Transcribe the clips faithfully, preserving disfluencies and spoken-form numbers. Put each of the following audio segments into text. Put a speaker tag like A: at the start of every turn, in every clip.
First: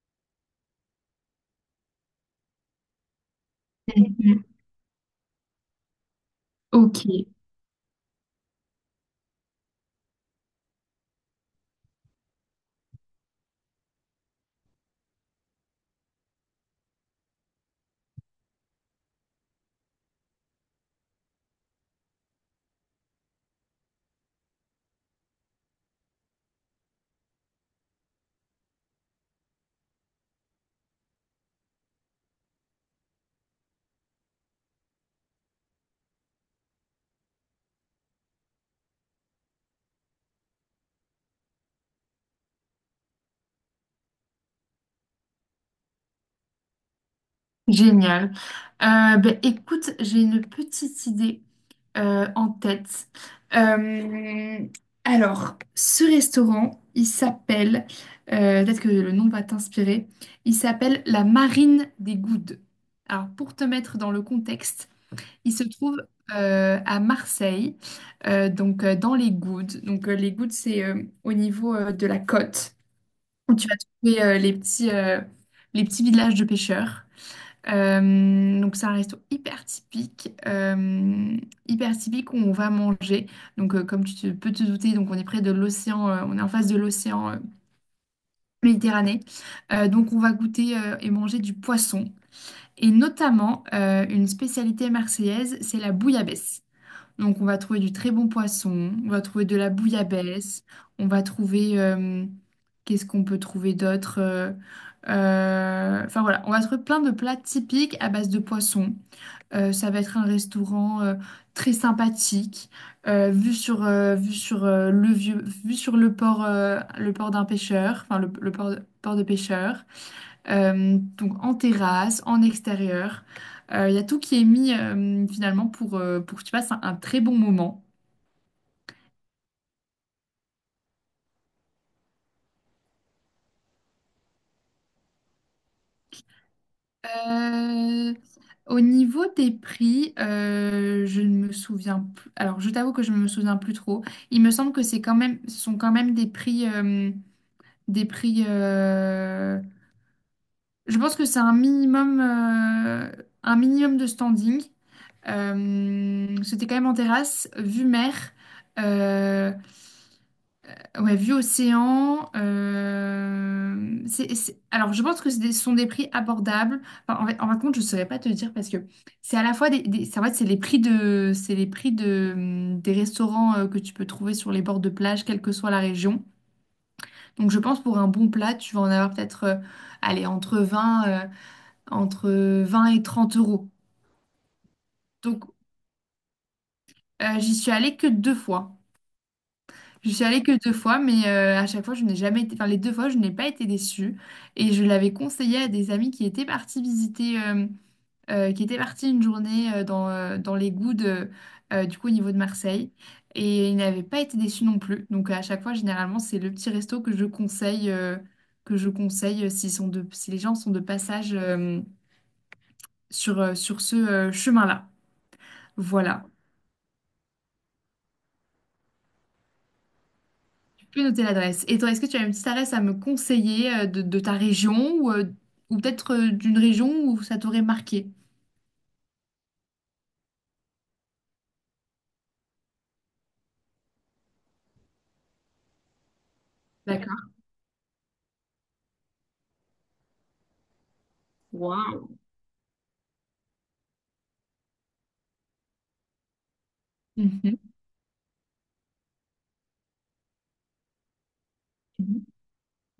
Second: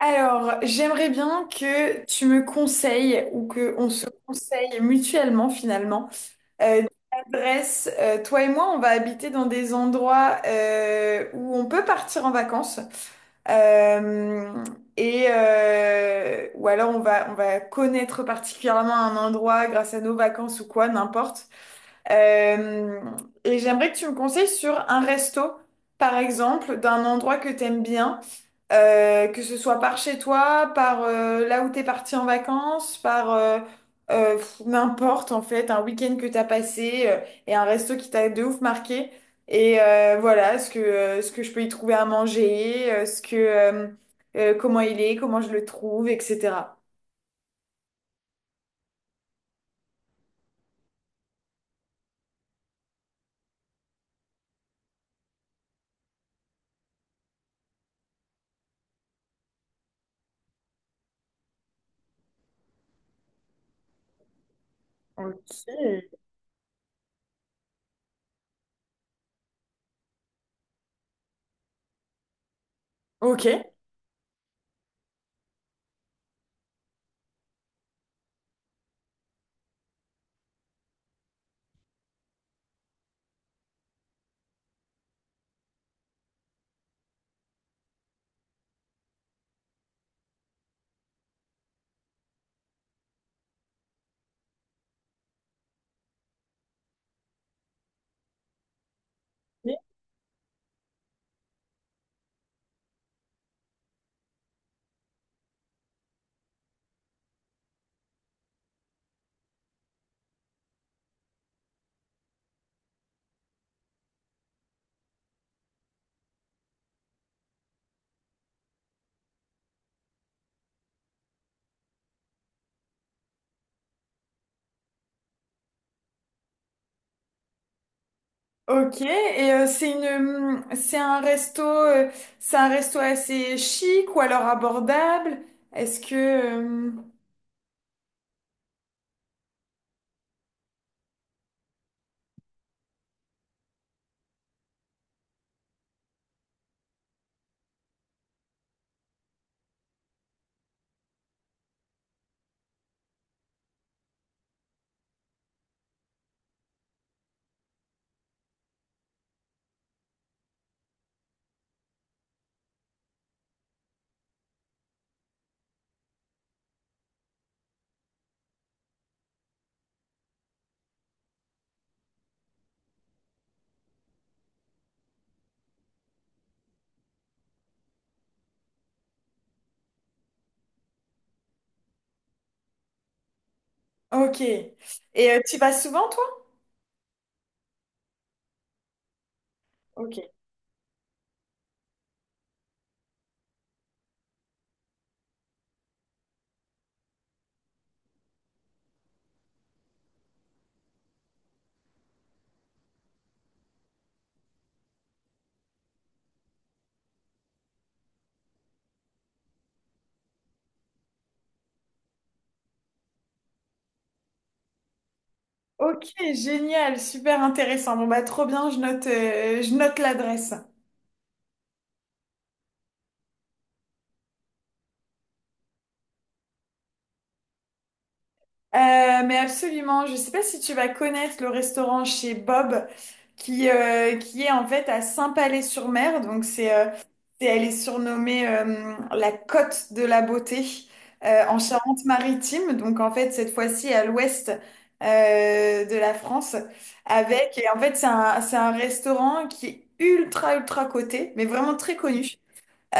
A: Alors, j'aimerais bien que tu me conseilles ou que on se
B: Mhm.
A: conseille mutuellement finalement euh, des
B: Ok,
A: adresses. Euh, toi et moi, on va habiter dans des endroits euh, où on peut partir en vacances Euh, et euh, ou alors on va on va connaître particulièrement un endroit grâce à nos vacances ou quoi, n'importe. Euh, et j'aimerais que tu me conseilles sur un resto, par exemple, d'un endroit que t'aimes bien, euh, que ce soit par chez toi, par euh, là où t'es parti en vacances, par euh, euh, pff, n'importe en fait, un week-end que t'as passé euh, et un resto qui t'a de ouf marqué. Et euh, voilà, ce que, euh, ce que je peux y trouver à manger, euh, ce que, euh, euh, comment il est, comment je le trouve, et cetera.
B: génial. Euh, ben, écoute, j'ai une petite idée euh, en tête. Euh, alors, ce restaurant, il s'appelle, euh, peut-être que le nom va t'inspirer, il s'appelle la Marine des Goudes. Alors, pour te mettre dans le contexte, il se
A: Ok.
B: trouve euh, à Marseille, euh, donc euh, dans les Goudes. Donc, euh, les Goudes, c'est euh, au niveau euh, de la côte,
A: Ok.
B: où tu vas trouver euh, les petits, euh, les petits villages de pêcheurs. Euh, donc c'est un resto hyper typique, euh, hyper typique où on va manger. Donc euh, comme tu te- peux te douter, donc on est près de l'océan, euh, on est en face de l'océan euh, Méditerranée. Euh, donc on va goûter euh, et manger du poisson. Et notamment euh, une spécialité marseillaise, c'est la bouillabaisse. Donc, on va trouver du très bon poisson, on va trouver de la bouillabaisse, on va trouver... euh, qu'est-ce qu'on peut trouver d'autre euh, euh, Enfin, voilà, on va trouver plein de plats typiques à base de poisson. Euh, ça va être un restaurant euh, très sympathique, euh, vu sur, euh, vu sur, euh, le vieux, vu sur le port, euh, le port d'un pêcheur, enfin le, le port, de port de pêcheur. Euh, donc en terrasse, en extérieur. Euh, Il y a tout qui est mis euh, finalement pour, euh, pour que tu passes un, un très bon moment.
A: Ok, et euh, c'est une, hum, c'est un resto, euh, c'est un resto assez chic ou alors abordable. Est-ce que, hum,
B: Euh, Au niveau des prix, euh, je ne me souviens plus. Alors je t'avoue que je ne me souviens plus trop. Il me semble que c'est quand même, ce sont quand même des prix, euh, des prix. euh, Je pense que c'est un minimum, euh, un minimum de standing. Euh, c'était quand même en terrasse, vue mer. Euh, Ouais, vue océan. euh, c'est, c'est- Alors, je pense que c'est des- ce sont des prix abordables. Enfin, en fait, en fin de compte, je ne saurais pas te dire parce que c'est à la fois des, des- c'est- en fait, c'est les prix de, c'est les prix de, hum, des restaurants euh, que tu peux trouver sur les bords de plage, quelle que soit la région. Donc, je pense pour un bon plat, tu vas en avoir peut-être, euh, allez, entre vingt, euh, entre vingt et trente euros.
A: ok. Et euh,
B: Donc,
A: tu vas souvent, toi?
B: euh, j'y suis allée que deux fois. Je
A: Ok.
B: suis allée que deux fois, mais euh, à chaque fois, je n'ai jamais été. Enfin, les deux fois, je n'ai pas été déçue. Et je l'avais conseillé à des amis qui étaient partis visiter, euh, euh, qui étaient partis une journée euh, dans, euh, dans les Goudes, euh, euh, du coup, au niveau de Marseille. Et ils n'avaient pas été déçus non plus. Donc, à chaque fois, généralement, c'est le petit resto que je conseille, euh, que je conseille euh, s'ils sont de, si les gens sont de passage euh, sur, euh, sur ce euh, chemin-là.
A: Ok,
B: Voilà.
A: génial, super intéressant. Bon bah trop bien, je note, euh, je note l'adresse.
B: Peux noter l'adresse. Et toi, est-ce que tu as une petite adresse à me conseiller euh, de, de ta région ou, euh, ou peut-être euh, d'une région où ça t'aurait marqué?
A: Euh, mais absolument, je ne sais pas si tu vas connaître le restaurant chez Bob qui, euh, qui est en fait à Saint-Palais-sur-Mer. Donc c'est, euh,
B: D'accord.
A: c'est- elle est surnommée euh, la Côte de la Beauté euh, en
B: Waouh.
A: Charente-Maritime. Donc en fait cette fois-ci à l'ouest euh, de la France avec
B: Mhm.
A: et en fait c'est un, c'est un restaurant qui est ultra ultra coté mais vraiment très
B: Mhm.
A: connu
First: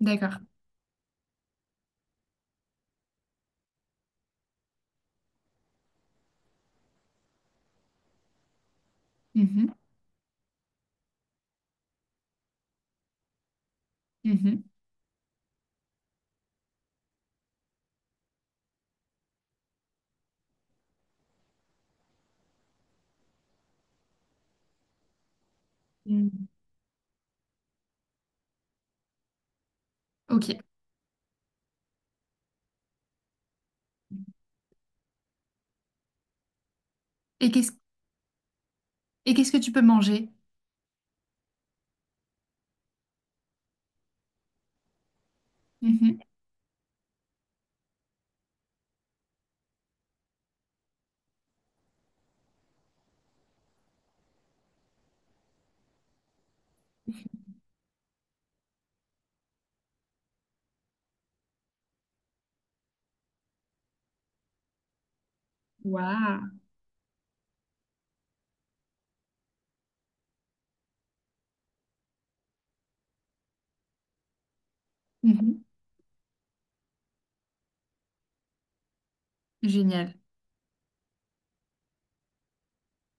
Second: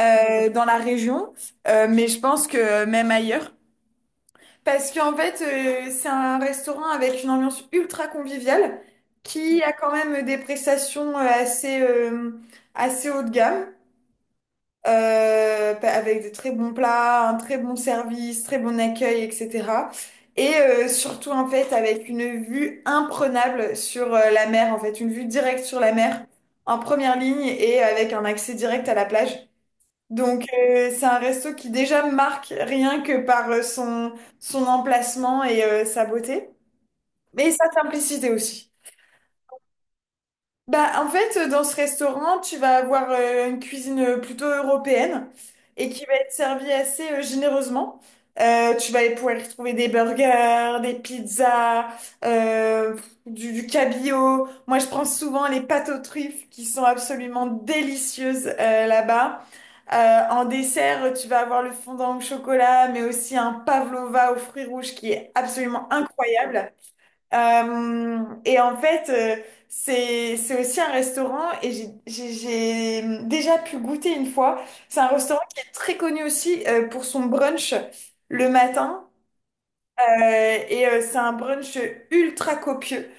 B: D'accord.
A: dans la région. Euh, mais je pense que même ailleurs. Parce qu'en fait, euh, c'est un restaurant avec une ambiance ultra conviviale qui
B: Mhm.
A: a quand même des prestations euh, assez, euh, assez haut de gamme,
B: Mhm.
A: euh, pa- avec des très bons plats, un très bon service, très bon accueil, et cetera. Et euh, surtout, en fait, avec une vue imprenable sur euh, la mer, en fait, une vue directe sur la mer
B: Mhm.
A: en première ligne et avec un accès direct à la plage. Donc,
B: Ok.
A: euh, c'est un resto qui déjà marque rien que par euh, son, son emplacement et euh, sa beauté, mais
B: Et
A: sa
B: qu'est-ce
A: simplicité aussi.
B: et qu'est-ce que tu peux manger?
A: Bah, en fait, euh, dans ce restaurant, tu vas avoir euh, une cuisine euh, plutôt européenne et qui va
B: Mhm.
A: être servie assez euh, généreusement. Euh, tu vas pouvoir y trouver des burgers, des pizzas, euh, du, du cabillaud. Moi, je prends souvent les pâtes aux truffes qui sont absolument délicieuses euh, là-bas. Euh, en dessert, tu vas avoir le fondant au chocolat, mais aussi un pavlova aux fruits rouges qui est absolument
B: Waouh.
A: incroyable. Euh, et en fait, euh, c'est c'est aussi un restaurant et j'ai j'ai- j'ai déjà pu goûter une fois. C'est un restaurant qui
B: Mhm.
A: est très connu aussi euh, pour son brunch le matin.
B: Génial.
A: Euh, et euh, c'est un brunch ultra copieux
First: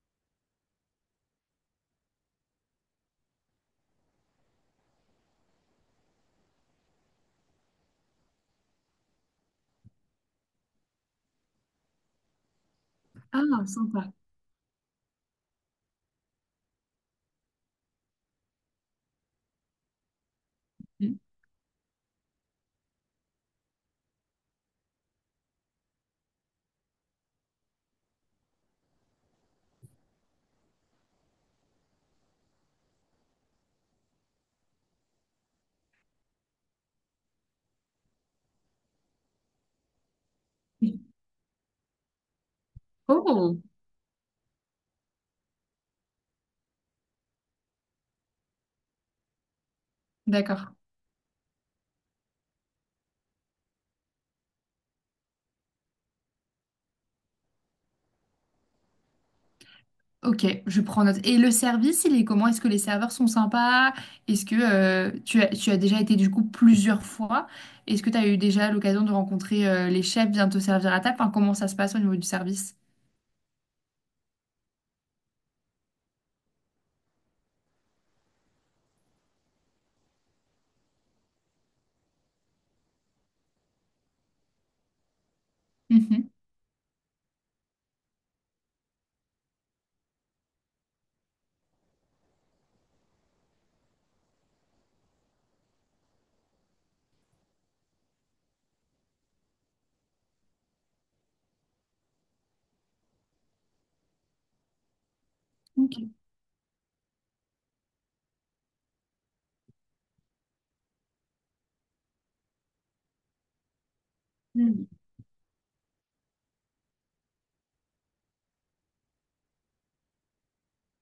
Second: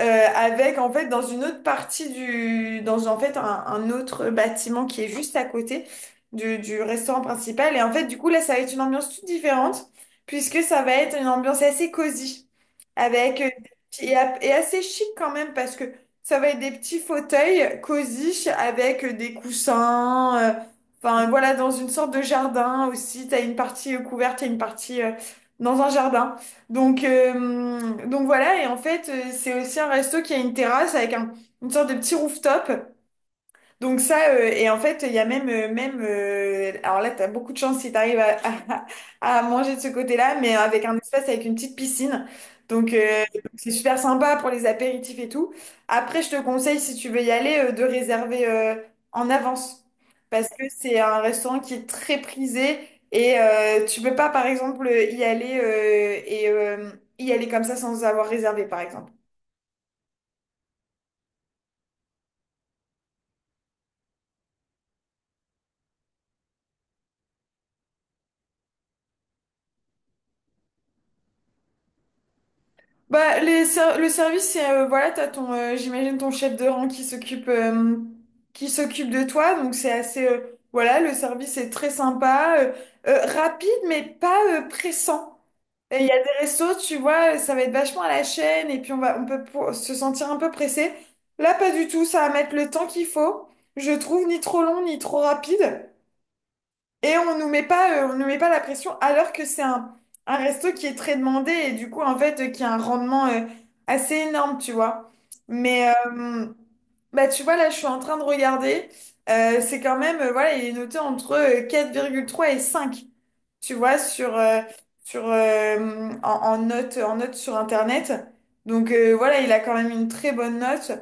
A: euh, avec en fait dans une autre partie du dans en fait un, un autre bâtiment qui est juste à côté du, du restaurant principal et en fait du coup là ça va être une ambiance toute différente puisque ça va être une ambiance assez cosy avec euh,
B: Ah, sympa.
A: et, a- et assez chic quand même parce que ça va être des petits fauteuils cosy avec euh, des coussins euh, enfin voilà dans une sorte de jardin aussi t'as une partie euh, couverte t'as une partie euh, dans un jardin donc, euh, donc voilà, et en fait, euh, c'est aussi un resto qui a une terrasse avec un- une sorte de petit rooftop. Donc ça, euh, et en fait, il y a même, euh, même euh, alors là, tu as beaucoup de chance si tu arrives à, à, manger de ce côté-là, mais avec un
B: Mhm.
A: espace avec une petite piscine. Donc euh, donc
B: Oh,
A: c'est super sympa pour les apéritifs et tout. Après, je te conseille, si tu veux y aller, euh, de réserver euh, en avance. Parce que
B: d'accord.
A: c'est un restaurant qui est très prisé et euh, tu peux pas, par exemple, y aller euh, et euh, y aller comme ça sans avoir réservé, par exemple.
B: Ok, je prends note. Et le service, il est comment? Est-ce que les serveurs sont sympas? Est-ce que euh, tu as, tu as déjà été du coup plusieurs fois? Est-ce que tu as eu déjà l'occasion de rencontrer euh, les chefs, bien te servir à table? Enfin, comment ça se passe au niveau du service?
A: Bah, les ser- le service, c'est euh, voilà, t'as ton, euh, j'imagine ton chef de rang qui s'occupe euh, qui s'occupe de toi, donc c'est assez euh, voilà, le service est très sympa, euh, euh, rapide mais pas euh, pressant. Et Il y a
B: Mhm.
A: des restos, tu vois, ça va être vachement à la chaîne et puis on va on peut pour- se sentir un peu pressé. Là, pas du tout, ça va mettre le temps qu'il faut, je trouve, ni trop long ni trop rapide. Et on nous met pas, euh, on nous met pas la pression alors que c'est un, un resto qui est très demandé et du coup, en fait, euh, qui a un rendement euh, assez énorme, tu vois. Mais
B: Ok.
A: euh, bah, tu vois, là, je suis en train de regarder. Euh, c'est quand même, euh, voilà, il est noté entre euh, quatre virgule trois et cinq, tu vois, sur, euh,
B: Mm.
A: sur, euh, en, en note, en note sur Internet. Donc euh, voilà, il a quand même une très bonne note.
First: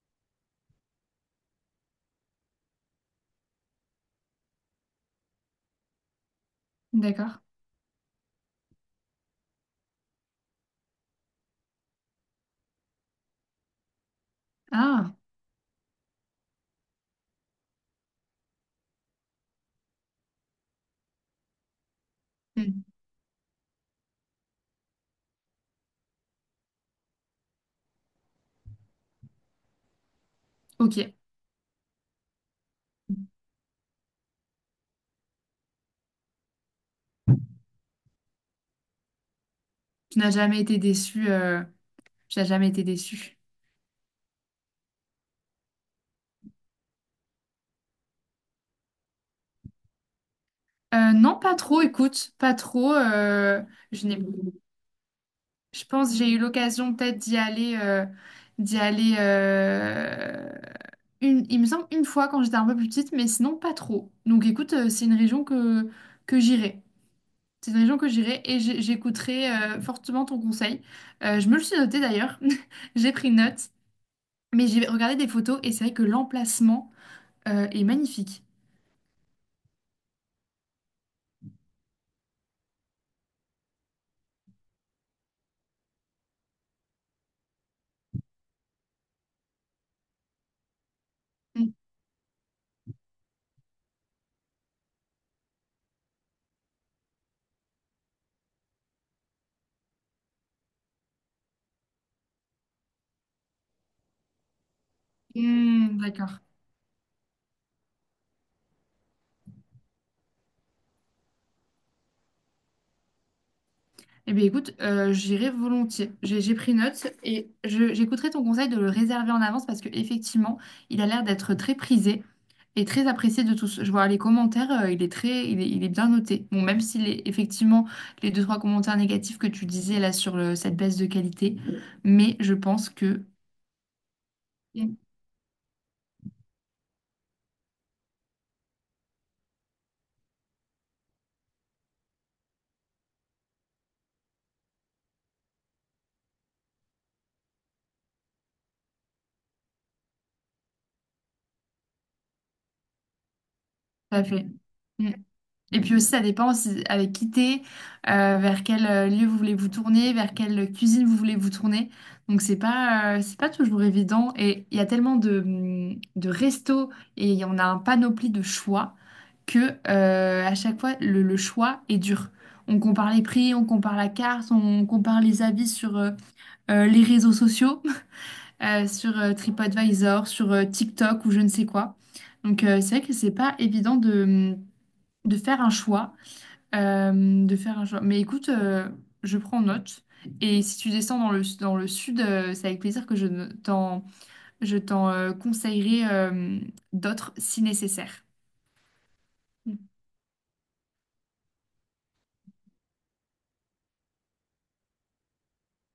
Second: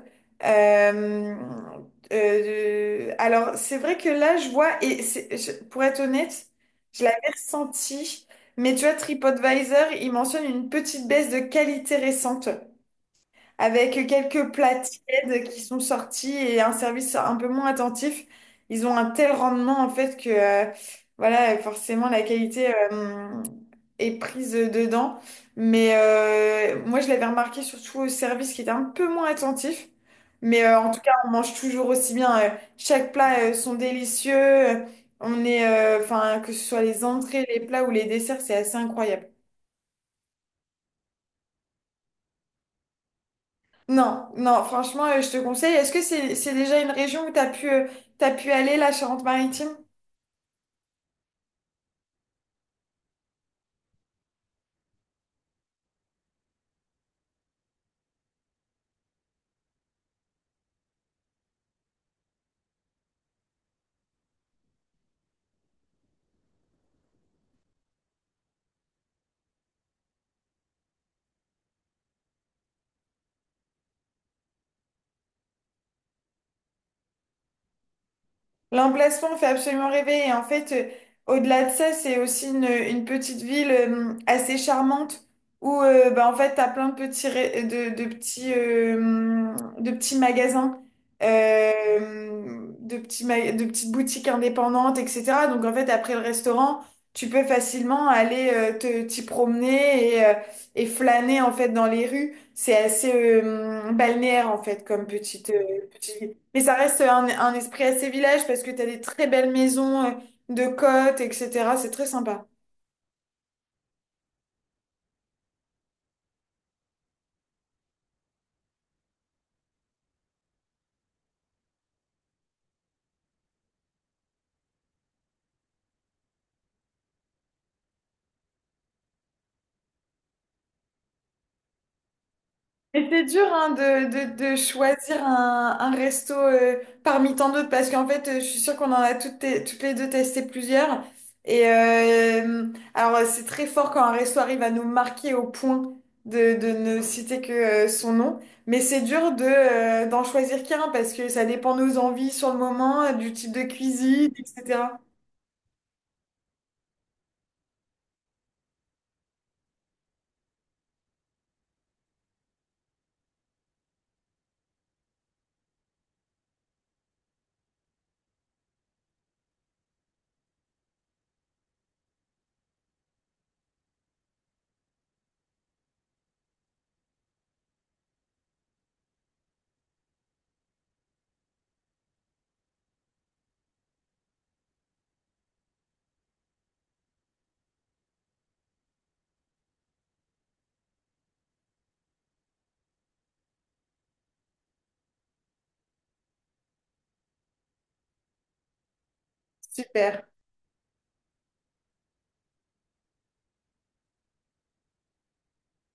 A: Euh, euh, alors, c'est vrai que là, je vois, et c'est- je- pour être honnête, je l'avais
B: D'accord.
A: ressenti, mais tu vois, TripAdvisor, il mentionne une petite baisse de qualité récente avec quelques plats
B: Ah,
A: tièdes qui sont sortis et un service un peu moins attentif. Ils ont un tel rendement en fait que euh, voilà, forcément la qualité
B: hmm,
A: euh, est prise dedans. Mais euh, moi je l'avais remarqué surtout au service qui était un peu moins attentif. Mais euh, en tout cas,
B: ok.
A: on mange toujours aussi bien. Euh, chaque plat euh, sont délicieux. On est, euh, enfin, que ce soit les entrées, les plats ou les desserts, c'est assez incroyable.
B: Tu n'as jamais été déçu. euh, Tu n'as jamais été déçu.
A: Non, non, franchement, euh, je te conseille. Est-ce que c'est c'est déjà une région où t'as pu, euh, t'as pu aller, la Charente-Maritime?
B: Euh, non, pas trop, écoute, pas trop. Euh, je n'ai Je pense que j'ai eu l'occasion peut-être d'y aller, euh, d'y aller euh, une, il me semble une fois quand j'étais un peu plus petite, mais sinon pas trop. Donc écoute, euh, c'est une région que, que j'irai. C'est une région que j'irai et j'ai- j'écouterai euh, fortement ton conseil. Euh, je me le suis noté d'ailleurs, j'ai pris note, mais j'ai regardé des photos et c'est vrai que l'emplacement euh, est magnifique.
A: L'emplacement fait absolument rêver. Et en fait, euh, au-delà de ça, c'est aussi une, une petite ville euh, assez charmante où euh, bah, en fait, tu as plein de petits, ré- de, de petits, euh, de petits magasins,
B: Mm.
A: euh, de petits ma- de petites boutiques indépendantes, et cetera. Donc en fait, après le restaurant, tu peux facilement aller euh, te, t'y promener et, euh, et flâner en fait dans les rues. C'est assez euh, balnéaire en fait comme petite, euh,
B: Mm,
A: petite ville.
B: d'accord.
A: Mais ça reste un, un esprit assez village parce que t'as des très belles maisons euh, de côte, et cetera. C'est très sympa.
B: Eh bien, écoute, euh, j'irai volontiers. J'ai j'ai pris note et je- j'écouterai ton conseil de le réserver en avance parce que effectivement, il a l'air d'être très prisé et très apprécié de tous. Je vois les commentaires, euh, il est très, il est, il est bien noté. Bon, même s'il est effectivement les deux, trois commentaires négatifs que tu disais là sur le- cette baisse de qualité, mais je pense
A: Et
B: que...
A: c'est dur hein, de, de, de
B: Mm.
A: choisir un, un resto euh, parmi tant d'autres parce qu'en fait, euh, je suis sûre qu'on en a toutes, te- toutes les deux testé plusieurs. Et euh, alors, euh, c'est très fort quand un resto arrive à nous marquer au point de, de ne citer que euh, son nom. Mais c'est dur de, euh, d'en choisir qu'un parce que ça dépend de nos envies sur le moment, euh, du type de
B: Tout à
A: cuisine,
B: fait.
A: et cetera.
B: Mm. Et puis aussi, ça dépend aussi avec qui t'es, euh, vers quel euh, lieu vous voulez vous tourner, vers quelle cuisine vous voulez vous tourner. Donc c'est pas, euh, c'est pas toujours évident. Et il y a tellement de, hum, de restos et on a un panoplie de choix que euh, à chaque fois le, le choix est dur. On compare les prix, on compare la carte, on compare les avis sur euh, euh, les réseaux sociaux, euh, sur euh, TripAdvisor, sur euh, TikTok ou je ne sais quoi. Donc euh, c'est vrai que c'est pas évident de, hum, de faire un choix. Euh, de faire un choix. Mais écoute, euh, je prends note. Et si tu descends dans le, dans le sud, euh, c'est avec plaisir que je ne- t'en, je t'en euh, conseillerai euh, d'autres si nécessaire.
A: Super.